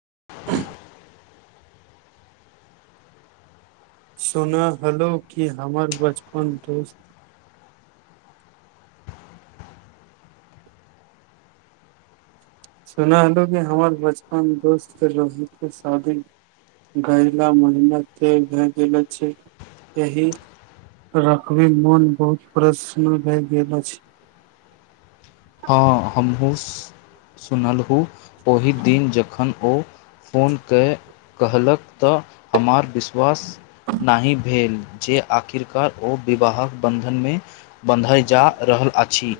[unintelligible] सुनऽ हलौ कि हमर बचपन दोस्त। सुनालो हमर बचप। अपन दोस्त रहै के शादी गयला महिना तय भए गेल छै, एहि रखबै मोन बहुत प्रश्न्न भए गेल अछि। सुनलहु। ओहि दिन जखन। ओ फोन कय कहलक तऽ हमर। विश्वास नहि भेल। जे आखिरकार ओ विवाहक बंधन में बंधैय जा रहल अछि।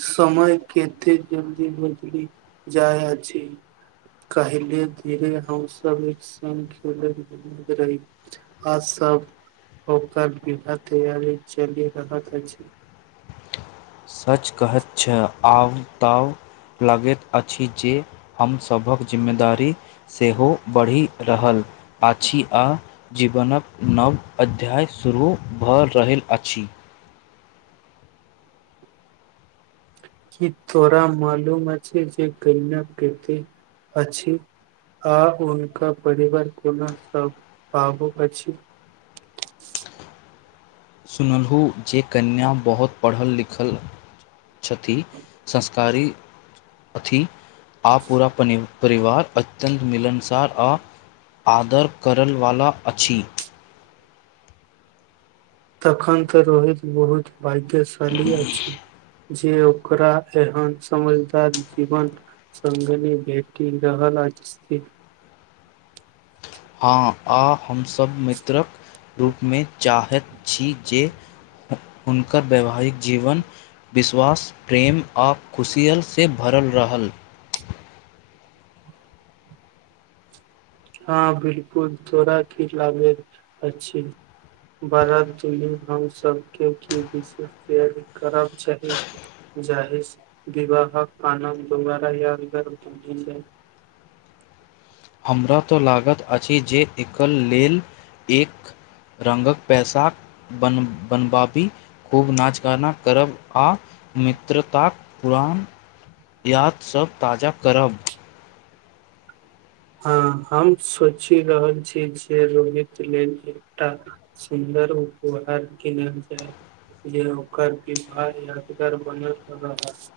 समय कते जल्दी बदलि जाइ अछि, कहिले धीरे हमसब एक संग खेल रही आ सब ओकर विवा तैयारी चलि रहल अछि। सच कहैत छै, आब तउ लगैत अछि जे हमसभक जिम्मेदारी सेहो बढ़ि रहल अछि आ जीवनक नव अध्याय शुरू भऽ रहल अछि। कि तोरा मालूम अछि जे कहिना कते अछि आ हुनका परिवार कोनो स भाब अछि। सुनलहु जे कन्या बहुत पढ़ल-लिखल छथि संस्कारी अथी। आ पूरा पनी। परिवार अत्यन्त मिलनसार आ आदर करलवला अछि। तखन तऽ रोहित बहुत। भाग्यशाली अछि। जे ओकरा एहन समझदार जीवनसंगिनी भेटि रहल अछि। हँ आ। हमसब मित्रक रूप में चाहैत छी जे। हुनकर वैवाहिक जीवन। विश्वास प्रेम। आब खुशियलसँ भरल रहल। हँ बिल्कुल, तोरा की लागे अछि बरात में हमसभके की विशेष तैयारी करब चाही, जाहि विवाहक आनन्द दुबारा यादगार ब जाय। हमरा तऽ लागैत अछि जे। एकर लेल एक रङ्गके पैसाक बन बनबाबी खूब नाच- गाना करब आ मित्रताक पुरान याद सब ताजा करब। हँ हम सोचि रहल छी जे रोहित लेल एकटा सुन्दर उपहार किनल जाय, जे ओकर विवाह यादगार बनल रहत।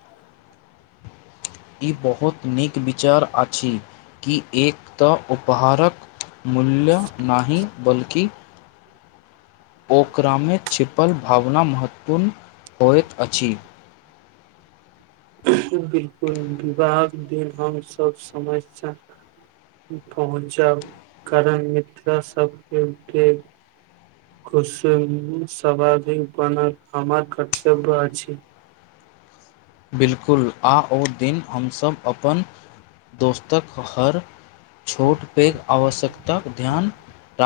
ई बहुत नीक। विचार अछि कि एक तऽ उपहारक। मूल्य नहि बल्कि। ओकरामें छिपल भावना महत्वपूर्ण होइत अछि। बिलकुल विवाहक दिन हमसभ समयस पहुँचब कारण मित्र सबके खुशी में [unintelligible] बनब हमर कर्तव्य अछि। बिलकुल आ ओ दिन हमसभ अपन दोस्तक हर छोट पैघ आवश्यकताक ध्यान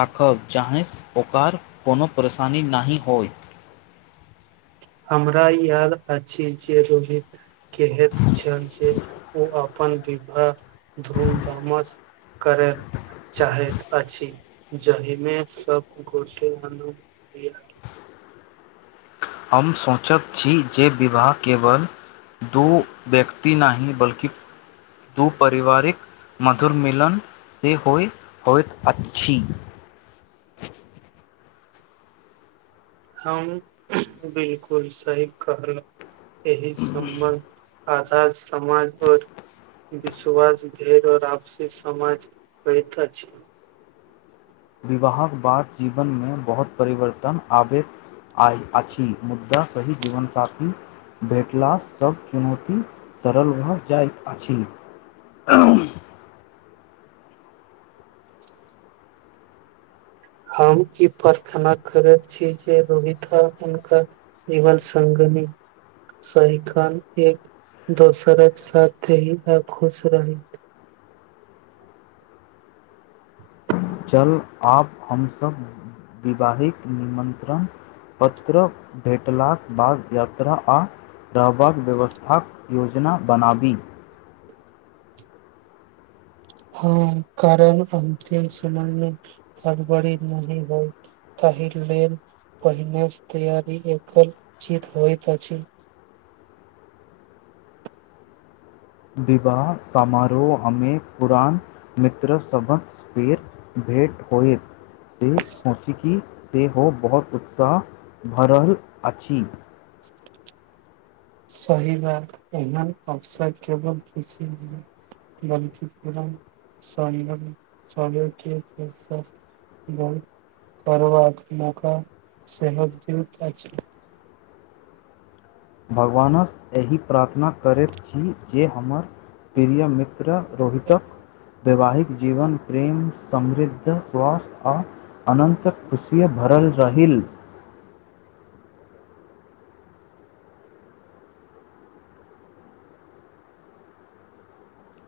राखब जाहिंस ओकार कोनो परेशानी नाहि होई हमरा याद अछि जे रोहित केहेत छल जे ओ अपन विवाह धूम धामस करय चाहैत अछि जाहिमे सब गोटे [unintelligible] हम सोंचत छी जे विवाह केवल दु व्यक्ति नाहि बल्कि दू परिवारिक मधुर मिलन से होई होइत अछि। हॅं, बिलकुल सही कहलहुॅं। एहि समबन्ध आदर्श समाज आऔर विश्वास [unintelligible] आऔर आपसी समझ बढैत अछि। विवाहक बाद जीवन मे बहुत परिवर्तन आबैत आई अछी मुद्दाास सही जीवनसाथी भेटला सब चुनौती सरल भऽ जाइत अछि। अंहह हम ई प्रार्थना करैत छी जे रोहित आ उनका जीवन संगिनी सदिखन एक दोसरक साथे रहि आ खुश रही। चलु आब हमसभ विवाहिक निमन्त्रण पत्र भेटला बाद यात्रा आ रहबाक व्यवस्थाक योजना बनाबी। हँ, कारण अन्तिम समयमें हड़बड़ी नहि होई ताहि लेल पहिनेस तैयारी देखब उचित होइत अछि। विवाह समारोहमे पुरान मित्र सभस फेर भेँट होयत। से सोचीं की सेहो बहुत उत्साह भऽ रहल अछि। सही बात एहन अवसर केवल खुशी [unintelligible] संगे [unintelligible] करबाक मौका सेहो देत अछि। भगवानसँ एहि प्रार्थना करैत छी जे हमर प्रिय मित्र रोहित वैवाहिक जीवन प्रेम, समृद्ध, स्वास्थ्य आ अनन्तक खुशी भरल जाहील।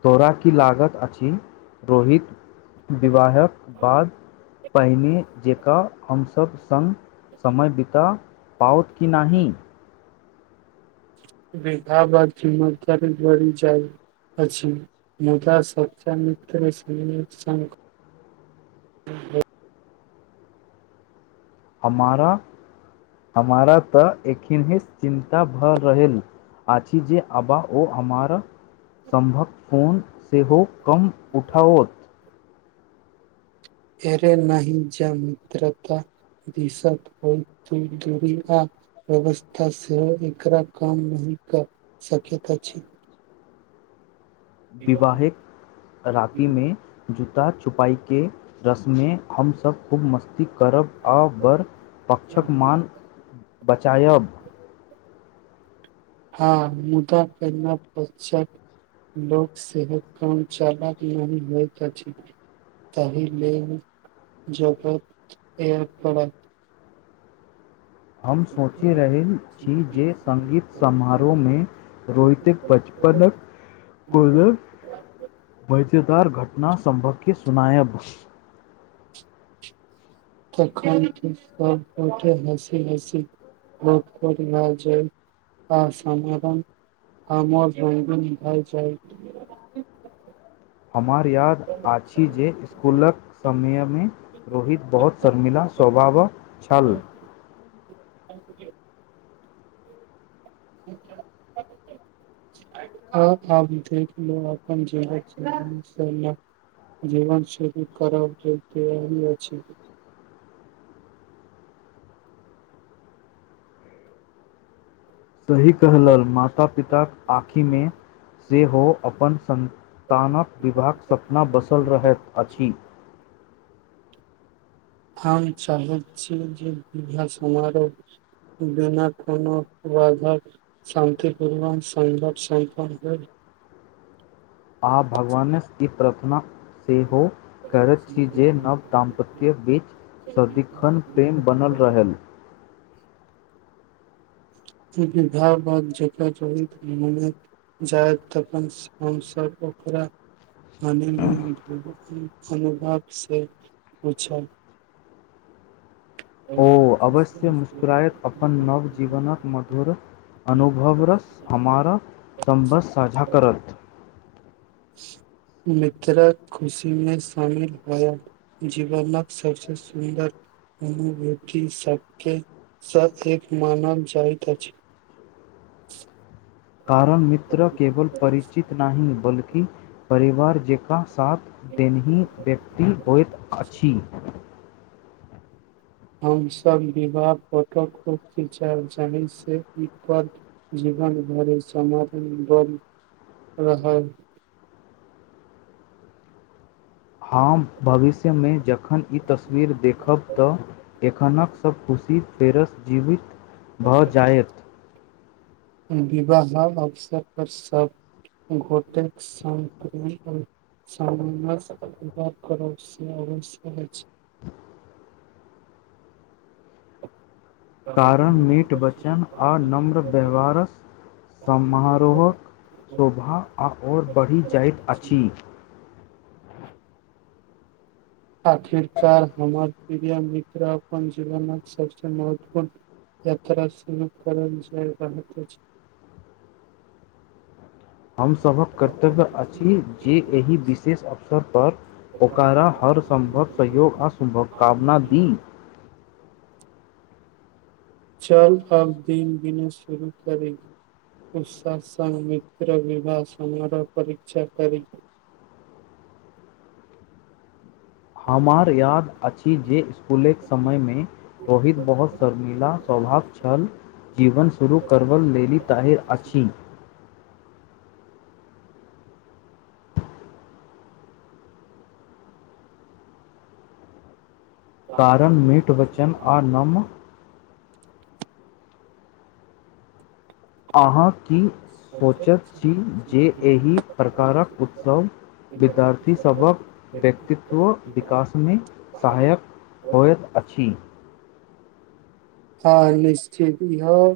तोरा की लागत अछि रोहित। विवाहक बाद। पहिने जकाँ हमसब सङ्ग समय बिता पाओत कि नहि। बेकार बाद जिम्मेदारी जाइ अछि मुदा सच्चा मित्र। हमारा हमारा तऽ एखनेहे सं चिन्ता भऽ रहेल आछि जे अबा ओ हमारा समभक फोन सेहो कम उठाओत। अरे नहि जं मित्रता [unintelligible] होइ त दूरी आ व्यवस्था सेहो एकरा कम नहि कर सकैत अछि। विवाहेक राति मे जु ता छुपाई के रस्म में हमसब खूब मस्त करब आ बड़ पक्षक मान बचायब। हँ मुदा कन्या पक्षक लोक सेहो काम चालक नहि होइत अछि, तहि लेल जग पड़त। हम सोचि रहल छी जे संगीत समारोह में रोहितक बचपनक कोनो तखन मजेदार घटना सभके सुनायब। तखन त सब गोटे हँसी-हँसी भ भ जा आ समाधान हमर लग भ जायत। हमरा याद अछि जे इस्कुलक समय में रोहित बहुत शर्मिला स्वभाव छल। आ आ विधेक अपन ज जीवन शुरू कर अछि। सही कहलऽ माता-पिताक आँखि में सेहो अपन संतानक विवाहक सपना बसल रहैत अछि। हम चाहैत छी जे विवाह समारोह बिना कोनो बाधा शान्तिपूर्वण संघट सम्पन्न हो। आ भगवानेसँ ई प्रार्थना। सेहो करैत छी जे नव-दाम्पत्य बीच। सदिखन प्रेम बनल रहल। विवाह बाद जकरा मने जाय तखन हमसब ओकरा हनीमुन अनुभव से पूछब। ओ अवश्य मुस्कुराएत, अपन नव-जीवनक मधुर अनुभव रस हमर सम्भस साझा करत। मित्रक खुशी में शामिल होयब, जीवनक सबसे सुन्दर अनुभूति सबकेसँ एक मानल जाइत अछि। कारण मित्र केवल परिचित नहि बल। कि परिवार जेका। साथ देनहि व्यक्ति होइत अछि। हमसभ विवाह फटोक खिचय जाहि से एकपर जीवन भरि समर्थ बल रहल। हम भविष्य में जख। एखन ई तस्वीर देखब तऽ। एखनक सब खुशी फेरसँ जीवित। भऽ जायत। विवाहक अवसर पर सब घोटेक संग सामंजस्य करय से अवश्यक अछि। कारण मीट वचन आ नम्र व्यवहारक, समारोहक शोभा आओर बढ़ि जाइत अछि। आखिरकार हमर प्रिय मित्र अपन जीवनक सबसे महत्वपूर्ण यात्रा शुरू करल जा रहत अछि। हमसभक कर्तव्य अछि जे एहि विशेष अवसर पर। ओकारा हर सम्भव सहयोग आ शुभकामना दी। चल अब दिन-दिन शुरू करी उ स मित्र विवाह समारोह परीक्षा करी। हमार याद अछि जे इस्कुलक समय में रोहित बहुत शर्मिला स्वभाव छल, जीवन शुरू करब लेली ताहिर अछि। कारण मीठ वचन आ नम। अहाँ। की सोचैत छी जे एहि प्रकारक उत्सव विद्यार्थीसभके व्यक्तित्व विकास में सहायक होइत अछि। हँ निश्चित भ ह।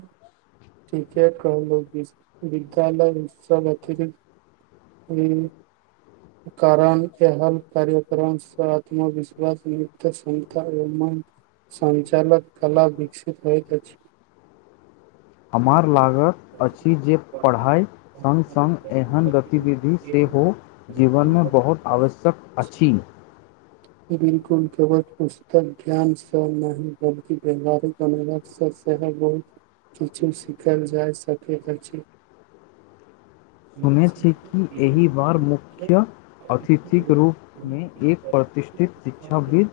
ठीके कहलहु, विद्यालय उत्सव अतिरिक्त ई कारण एहल कार्यक्रमसँ आत्मविश्वास न्त कता एव सञ्चालक कला विकसित होइत अछि। हमार लाग। करत अछि जे पढ़ाइ सङ्ग-सङ्ग एहन गतिविधि सेहो जीवन में बहुत आवश्यक अछि। बिल्कुल, केवल पुस्तक ज्ञान से नहि बल्कि व्यहारिक अनुभव बहुत किछु सिखल जाय। सभके करै छी। सुनैत छी कि एहि बार मुख्य अतिथिक रूप में एक प्रतिष्ठित शिक्षाविद्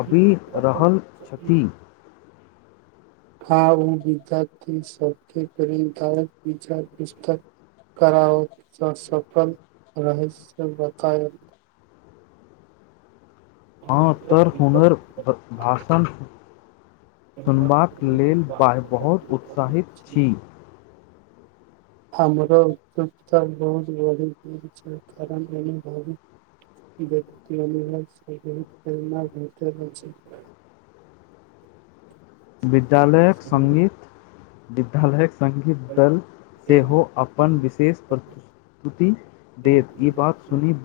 आबि रहल छथि। हँ ओ विद्यार्थी सबके प्रिदायक विचार पुस्तक करओ सफल रहै से बतायब। हँ त हुनर। भाषण सुनबाक लेल बहुत उत्साहित छी। हमरो उतयोगता बहुत बड़ी द छै कारण अनुभवी व्यक्ति अनुभव प्रेरणा भेटल अछि। बिट। विधालयक अछि सङ्गीत। विद्यालयक संगीत। सेहो अपन विश। शेष प्रस्तुति देत। ई बात सुनी बहऽ।